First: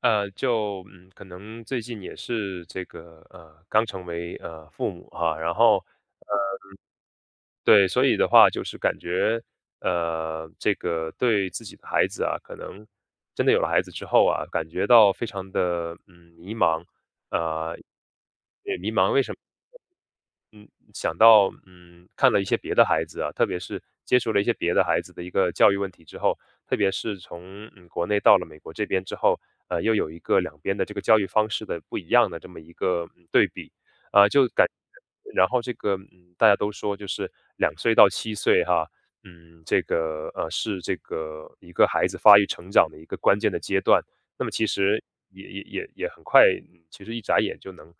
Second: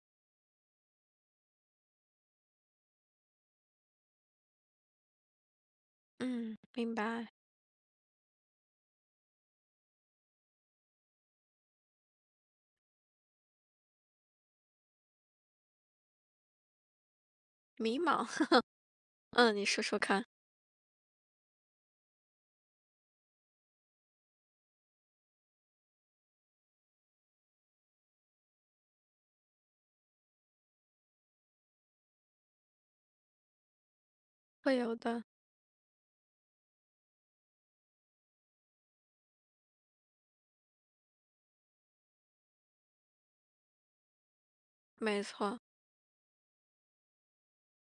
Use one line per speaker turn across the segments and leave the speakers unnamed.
可能最近也是这个刚成为父母哈，然后，
嗯，明白。
对，所以的话就是感觉这个对自己的孩子啊，可能真的有了孩子之后啊，感觉到非常的迷茫。呃，
迷茫，
也迷茫为什么？
嗯，你说说看。
想到，看了一些别的孩子啊，特别是接触了一些别的孩子的一个教育问题之后，特别是从国内到了美国这边之后，又有一个两边的这个教育方式的不一样的这么一个对比。啊、就感，
会有的。
然后这个大家都说就是2岁到7岁哈，这个是这个一个孩子发育成长的一个关键的阶段。那么其实
没
也
错。
也也也很快，其实一眨眼就能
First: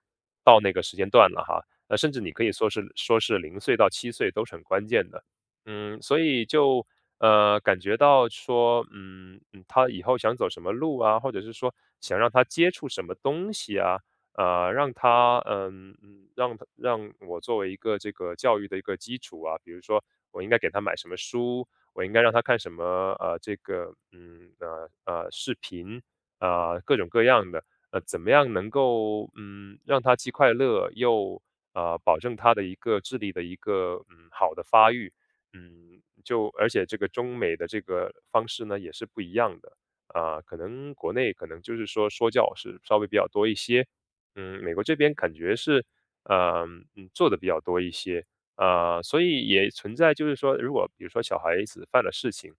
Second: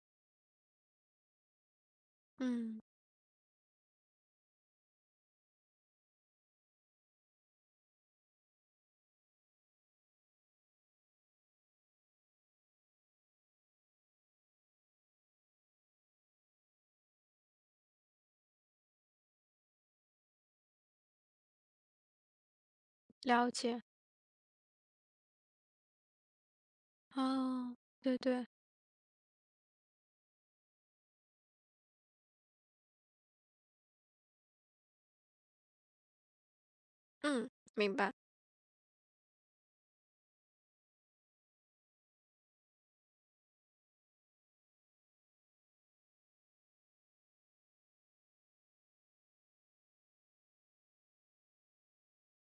到那个时间段了哈。甚至你可以说
嗯，
是0岁到7岁都是很关键的。所以就，感觉到说，他以后想走什么路啊，或者是说想让他接触什么东西啊。让他让我作为一个这个教育的一个基础啊。比如说我应该给他买什么书，我应该让他看什么，
了
这
解。
个，视频，啊，各种各样的，
哦，对
怎么
对。
样能够，让他既快乐又保证他的一个智力的一个好的发育。就而且这个中
嗯，
美的这
明白。
个方式呢也是不一样的，啊，可能国内可能就是说说教是稍微比较多一些。美国这边感觉是呃做的比较多一些。所以也存在就是说，如果比如说小孩子犯了事情，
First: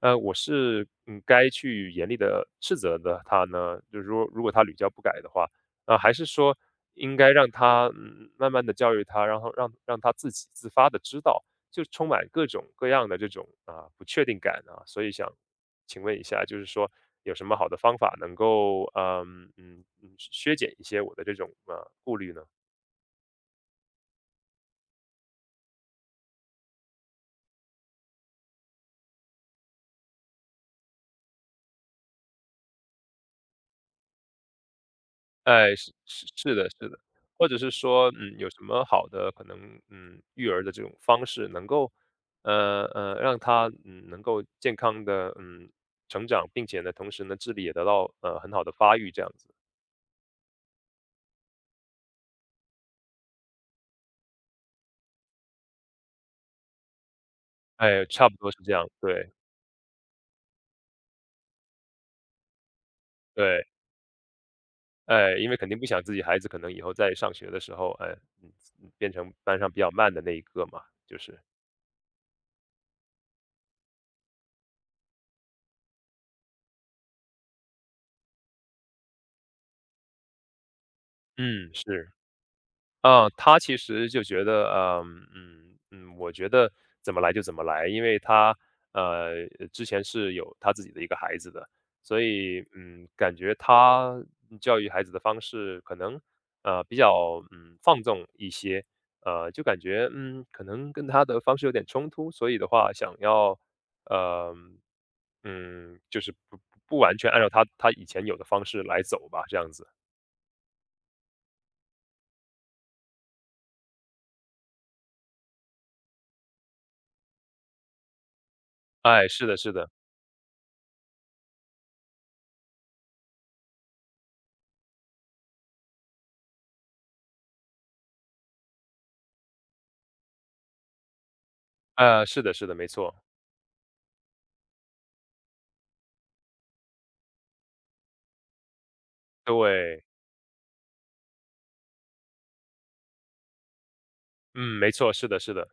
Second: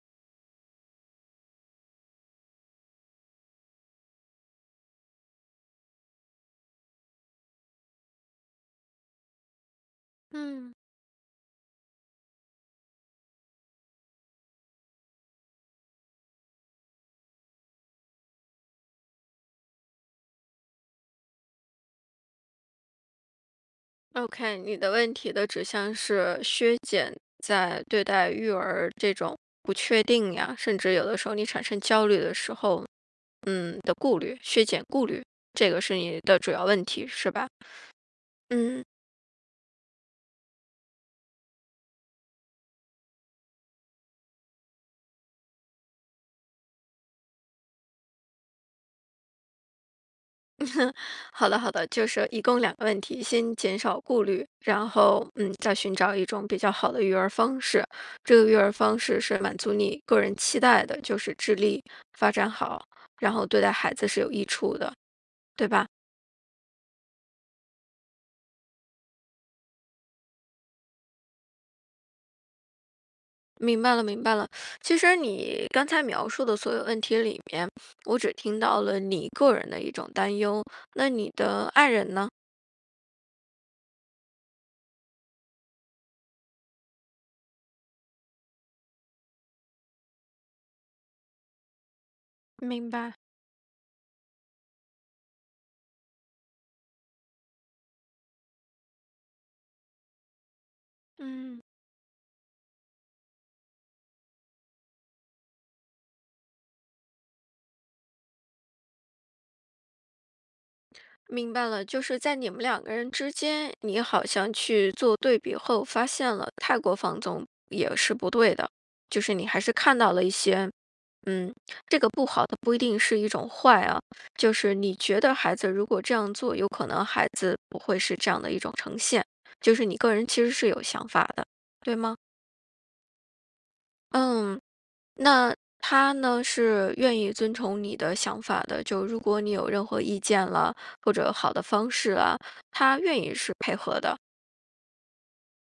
我是该去严厉的斥责的他呢，就是说，如果他屡教不改的话，啊，还是说应该让他，慢慢的教育他，然后让他自己自
嗯
发的知道，就充满各种各样的这种，啊，不确定感啊。所以想请问一下，就是说有什么好的方法能够，削减一些我的这种，啊顾虑呢？
，OK,你的问题的指向是削减在对待育儿这种不确定呀，甚至有的时候你产生焦虑的时候，的顾虑，削减顾虑，这
哎，
个
是，
是你
是，
的主
是
要
的，
问
是的。
题，是吧？
或者是说，有什
嗯。
么好的可能，育儿的这种方式能够，让他能够健康的成长，并且呢，同时呢，智力也得到很好的发育，这样子。
好的，好的，就是一共两个问题，先减少顾虑，然后再寻找一种比较好的育儿方式。
哎，差
这
不
个
多
育
是
儿
这样，
方式
对，
是满足你个人期待的，就是智力发展好，然后对
对。
待孩子是有益处的，
哎，因为
对
肯定
吧？
不想自己孩子可能以后在上学的时候，哎，嗯，变成班上比较慢的那一个嘛。就是，
明白了，明白了。其实你刚才描述的所有问题里面，我只听到了你个人的一种担忧，那你的
嗯，
爱
是。
人呢？
嗯，他其实就觉得，我觉得怎么来就怎么来，因为他之前是有他自己的一个孩子的，所以
明白，
感觉他教育孩子的方式可能比较放纵一些。就感觉可能跟他的方
嗯。
式有点冲突，所以的话想要呃就是不完全按照他以前有的方式来走吧，这样子。
明白了，就是在你们两个人之间，你好像去做对比后，发现了太过放纵也是不对的，就
哎，
是你
是的，
还是
是的。
看到了一些，嗯，这个不好的不一定是一种坏啊，就是你觉得孩子如果这样做，有可能孩子不会是这样的一种呈现，就是你个人其实是有想法的，对吗？
是的，是的，没错。
嗯，那他呢，是愿意遵从你的想法的，就如果你有任何
对。
意见了，或者好的方式啊，他愿意是配合的。
嗯，没错，是的，是的。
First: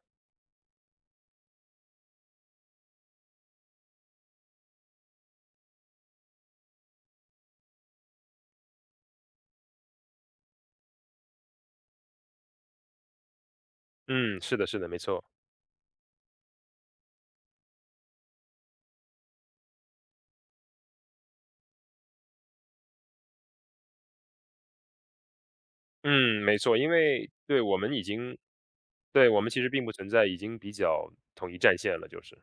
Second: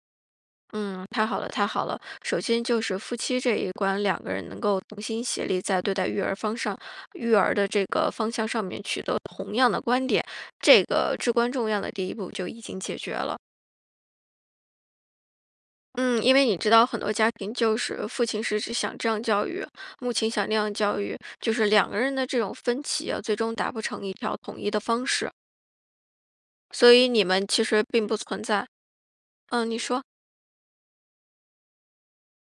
嗯，太好了，太好了。首先就是夫妻这一关，两个人能够同心协力，在对待育儿方上、育儿的这个方向上面取得同样的观点，这个至关重要的第一步就已经解决了。
嗯，是的，是的，没错。
嗯，因为你知道很多家庭就是父亲是只想这样教育，母亲想那样教育，就是两个人的这种分歧啊，最终达不成一条统一的方式，
嗯，没错，因
所以你
为
们
对
其
我
实
们已
并不
经，
存在。
对我们其实
嗯，你
并不
说
存在，已经比较统一战线了，就是。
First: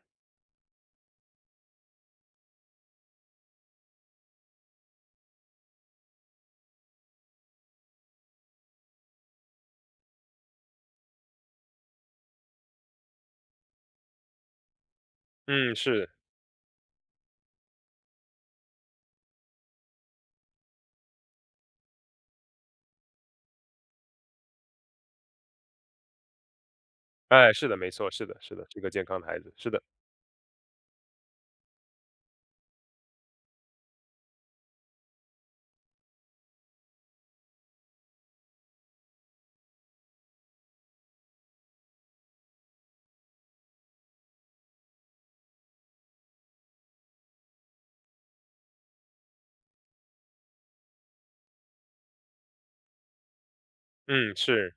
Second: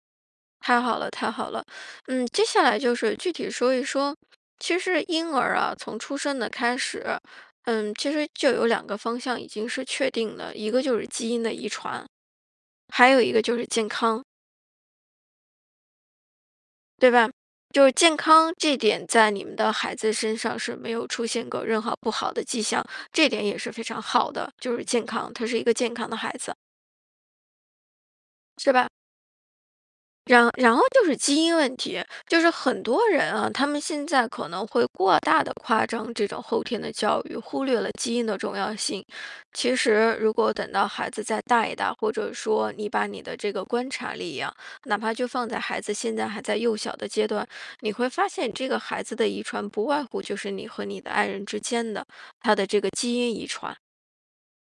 太好了，太好了。嗯，接下来就是具体说一说，其实婴儿啊，从出生的开始，嗯，其实就有两个方向已经是确定的，一个就是基因的遗传，还有一个就是健康。
嗯，是。
对吧？就是健康这点在你们的孩子身上是没有出现过任何不好的迹象，这点也是非常好的，就是健康，他是一个健康的孩子，
哎，是的，没错，是的，是的，
是
是
吧？
个健康的孩子，是的。
然后就是基因问题，就是很多人啊，他们现在可能会过大的夸张这种后天的教育，忽略了基因的重要性。其实，如果等到孩子再大一大，或者说你把你的这个观察力呀、哪怕就放在孩子现在还在幼小的阶段，你会发现这个孩子的遗传不外乎就是你和你的爱人之间的他的这个基因遗传。
嗯，是。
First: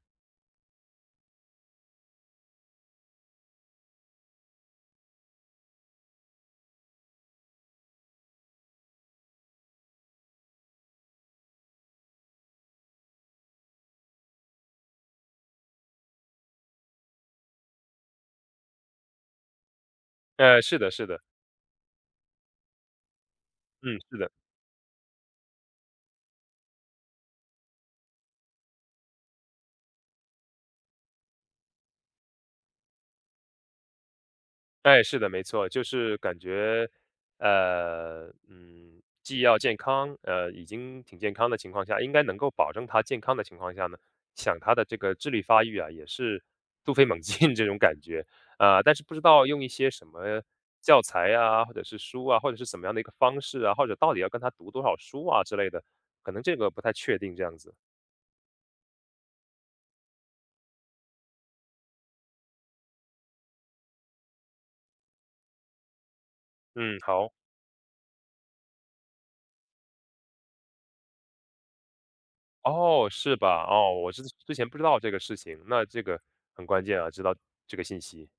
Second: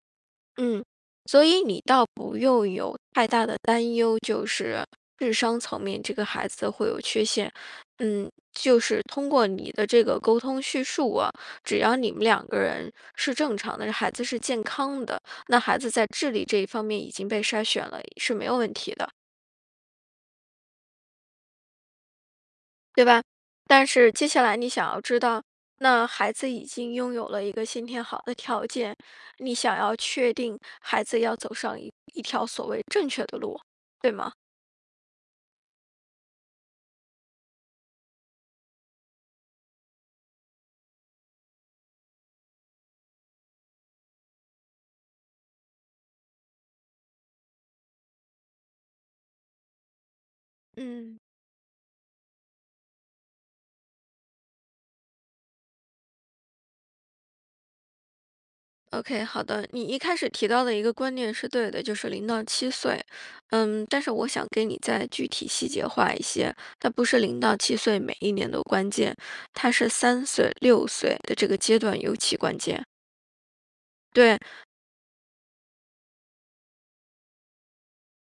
嗯，所以你倒不用有太大的担忧，就是智商层面这个孩子会有缺陷。嗯，就是通过你的这个沟通叙述啊，只要你们两个人是正常的，孩子是健康的，那孩子在智力这一方面已经被筛选了，是没有问题的。
是的，是的。
对吧？但
嗯，
是
是
接
的。
下来你想要知道，那孩子已经拥有了一个先天好的条件，你想要确定孩子要走上一条所谓正确的路，对吗？
哎，是的，没错，就是感觉，既要健康。已经挺健康的情况下，应该能够保证他健康的情况下呢，想他的这个智力发育啊，也是突飞猛进 这种感觉啊。但是不知道用一些什么教
嗯，
材啊，或者是书啊，或者是怎么样的一个方式啊，或者到底要跟他读多少书啊之类的，可能这个不太确定这样子。
OK,好的，你一开始提到的一个观念是对的，就是零到七岁，嗯，但是我想给你再具体细节化一些，它
嗯，
不是
好。
零到七岁每一年都关键，它是3岁、6岁的这个阶段尤其关键。
哦，是吧？哦，我是
对，
之前不知道这个事情，那这个很关键啊，知道这个信息。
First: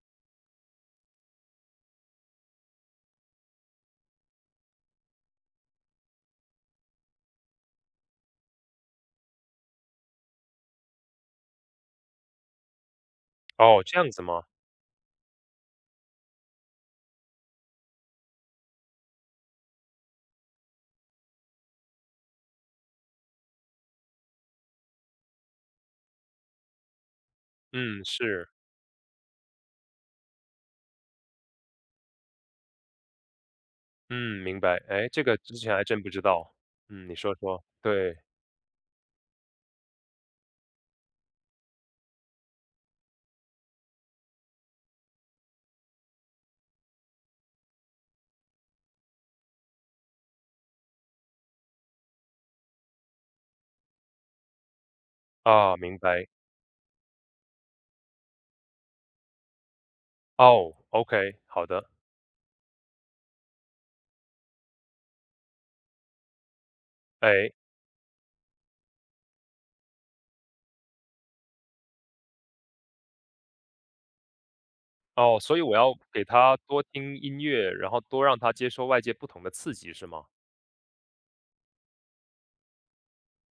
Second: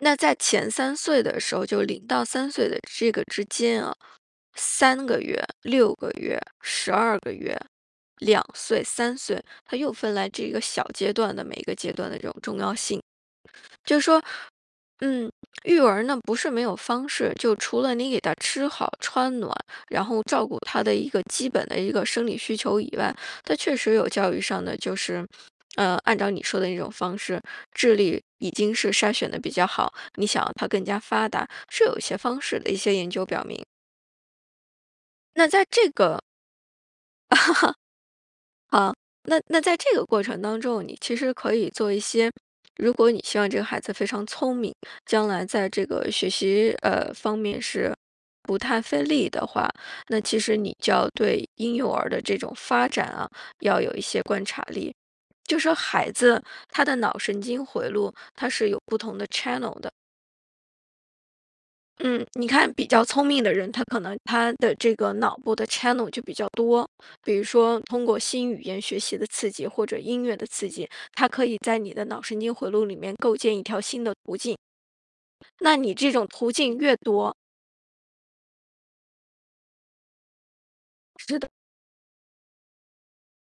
那在前3岁的时候，就0到3岁的这个之间啊3个月、6个月、12个月、2岁、3岁，它又分来这个小阶段的每一个阶段的这种重要性。
哦，
就
这
是
样
说
子吗？
嗯，育儿呢不是没有方式，就除了你给他吃好穿暖，然后照顾他的一个基本的一个生理需求以外，他确实有教育上的就是，按照你说的那种方式，智
嗯，
力
是。
已经是筛选的比较好，你想要他更加发达，是有一些方式的一些研究表明。
嗯，明白。哎，这个
那
之
在
前还
这
真不
个
知道。你说说。对。
啊，那在这个过程当中，你其实可以做一些，如果你希望这个孩子非常聪明，将来在这个学习方面是的话，那其实你就要对婴幼儿的这种发展啊，要有一些观察力。就说
啊，明
孩
白。
子他的脑神经回路，它是有不同的 channel 的。
哦，OK，好的。
嗯，你看比较聪明的人，他可能他的这个脑部的 channel 就比较多，比如
哎。
说通过新语言学习的刺激或者音乐的刺激，它可以在你的脑神经回路里面构建一条新的途径。
哦，所以我
那
要
你这
给
种途
他
径
多
越
听
多，
音乐，然后多让他接受外界不同的刺激，是吗？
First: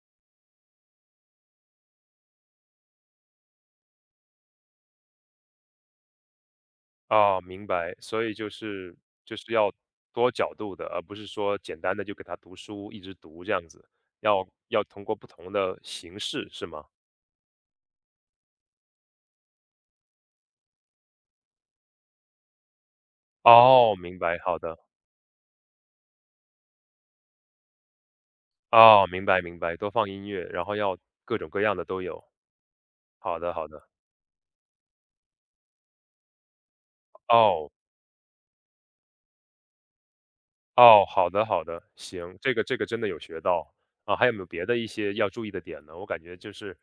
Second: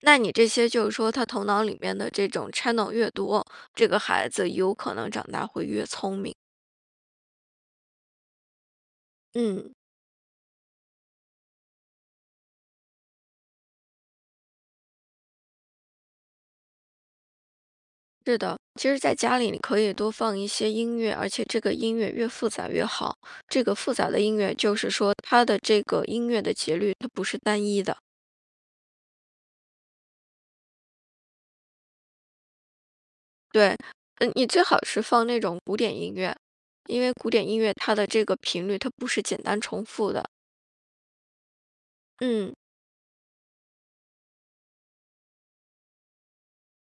那你这些就是说，他头脑里面的这种 channel 越多，这个孩子有可能长大会越聪明。
啊，明白。所以就是
嗯，
要多角度的，而不是说简单的就给他读书，一直读这样子，要通过不同的形式，是吗？
是的。其实，在家里你可以多放一些音乐，而且这个音乐越复杂越好。这个复
哦，
杂
明
的音
白，
乐，
好
就
的。
是说它的这个音乐的节律它不是单一的。
哦，明白，明白，多放音乐，然后要各种各样的都有。好的，好
对，
的。
嗯，你最好是放那种古典音乐，因为古典音
哦。
乐它的这个频率它不是简单重复的。
哦，好的，好的，行，
嗯。
这个真的有学到。啊，还有没有别的一些要注意的点呢？我感觉就是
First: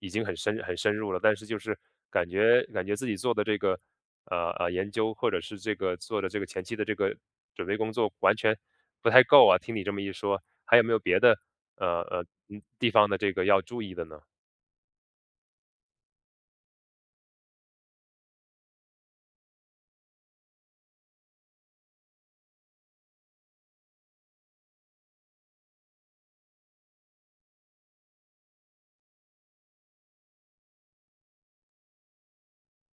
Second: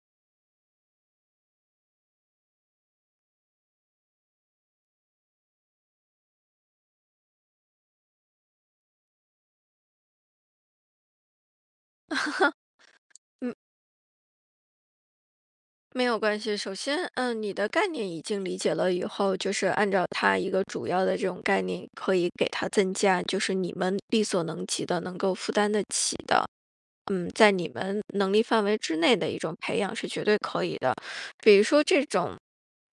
已经很深入了，但是就是感觉自己做的这个，研究或者是这个做的这个前期的这个准备工作完全不太够啊，听你这么一说，还有没有别的，地方的这个
嗯。
要注意的呢？
没有关系。首先，嗯，你的概念已经理解了以后，就是按照它一个主要的这种概念，可以给他增加，就是你们力所能及的、能够负担得起的，嗯，在你们能力范围之内的一种培养是绝对可以的。比如说这种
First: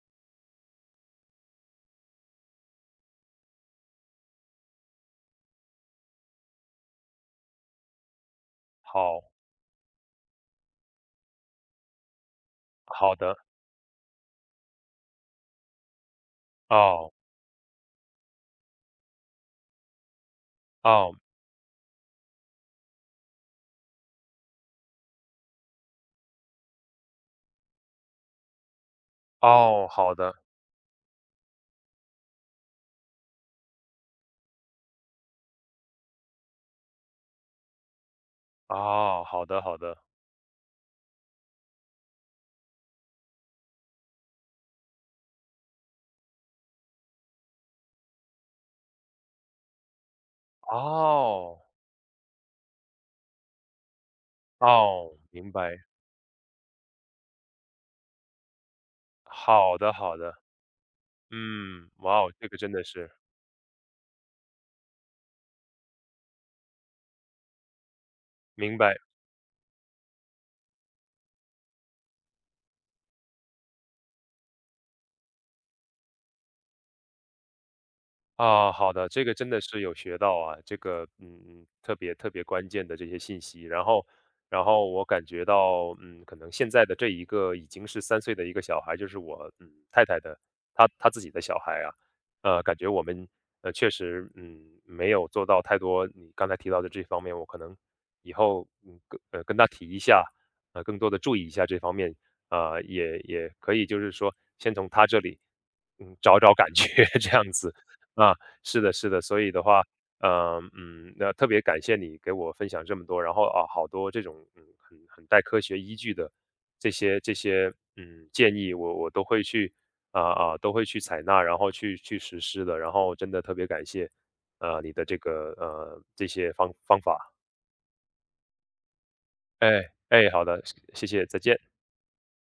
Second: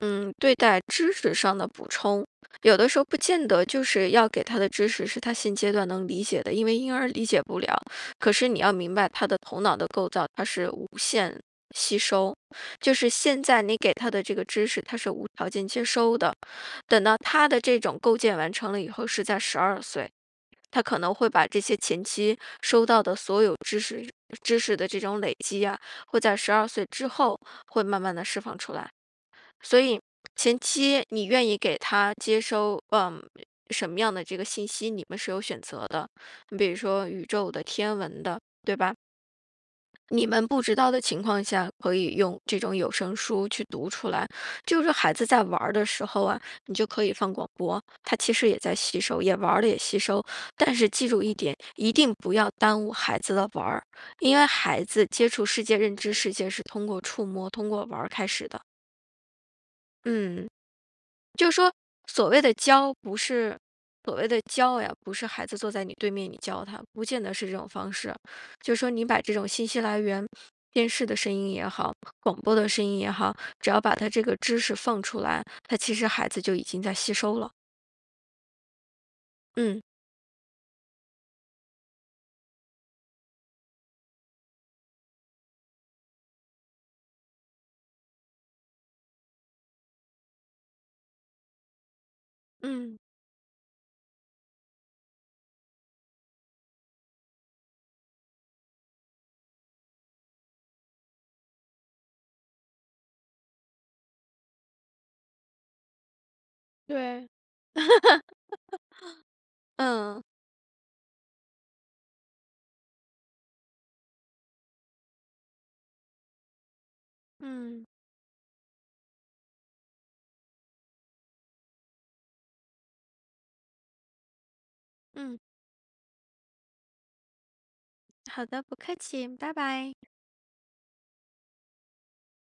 对待知识上的补充，有的时候不见得就是要给他的知识是他现阶段能理解的，因为婴儿理解不了。可是你要明白他
好，
的头脑的构造，它是无限吸收，就是
好的。
现在你给他的这个知识，他是无条件接收的。等
哦，
到他的这种构建完成了以后，是在十二岁。他可能
哦，
会把这些前期收到的所有知识的这种累积啊，会在十二岁之后会慢慢的释放出来。所
哦，
以
好的。
前期你愿意给他接收，嗯，什么样的这个信息，你们是有选择的。你比如说宇宙的、天文的，对吧？
哦，好的，好的。
你们不知道的情况下，可以用这种有声书去读出来。就是孩子在玩儿的时候啊，你就可以放广播，他其实也在吸收，也玩儿了也吸收。但是记住一点，
哦。
一定不要耽误孩子的玩儿，因为孩子
哦，
接触
明
世界、
白，
认知世界是通过触摸、通过玩儿开始的。
好的，好的。
嗯。就是说
嗯，哇
所
哦，
谓
这
的
个真的
教，
是，
不是所谓的教呀，不是孩子坐在你对面你教他，不见得是这种方式。就
明
是说
白。
你把这种信息来源，电视的声音也好，广播的声音也好，只要把他这个知识放出来，他其实孩子就已经在吸收了。
啊，好的，这个真的
嗯
是有学到啊，这个特别特别关键的这些信息。然后我感觉到，可能现在的这一个已经是3岁的一个小孩，就是我太太的她自己的小孩啊。感觉
嗯
我们确实没有做到太多你刚才提到的这方面，我可能以后跟他提一下，更多的注意一下这方面。啊，也可以就是说先从他这里找找感觉
对，
这样子。啊，是的，是的，所以的话，
嗯
那特别感谢你给我分享这么多，然后啊，好多这种很带科学依据的这些
嗯
建议，我都会去，都会去采纳，然后去实施的，然后真的特别感谢你的这
嗯，
个这些法。
好的，不客气，拜
哎，
拜。
哎，好的，谢谢，再见。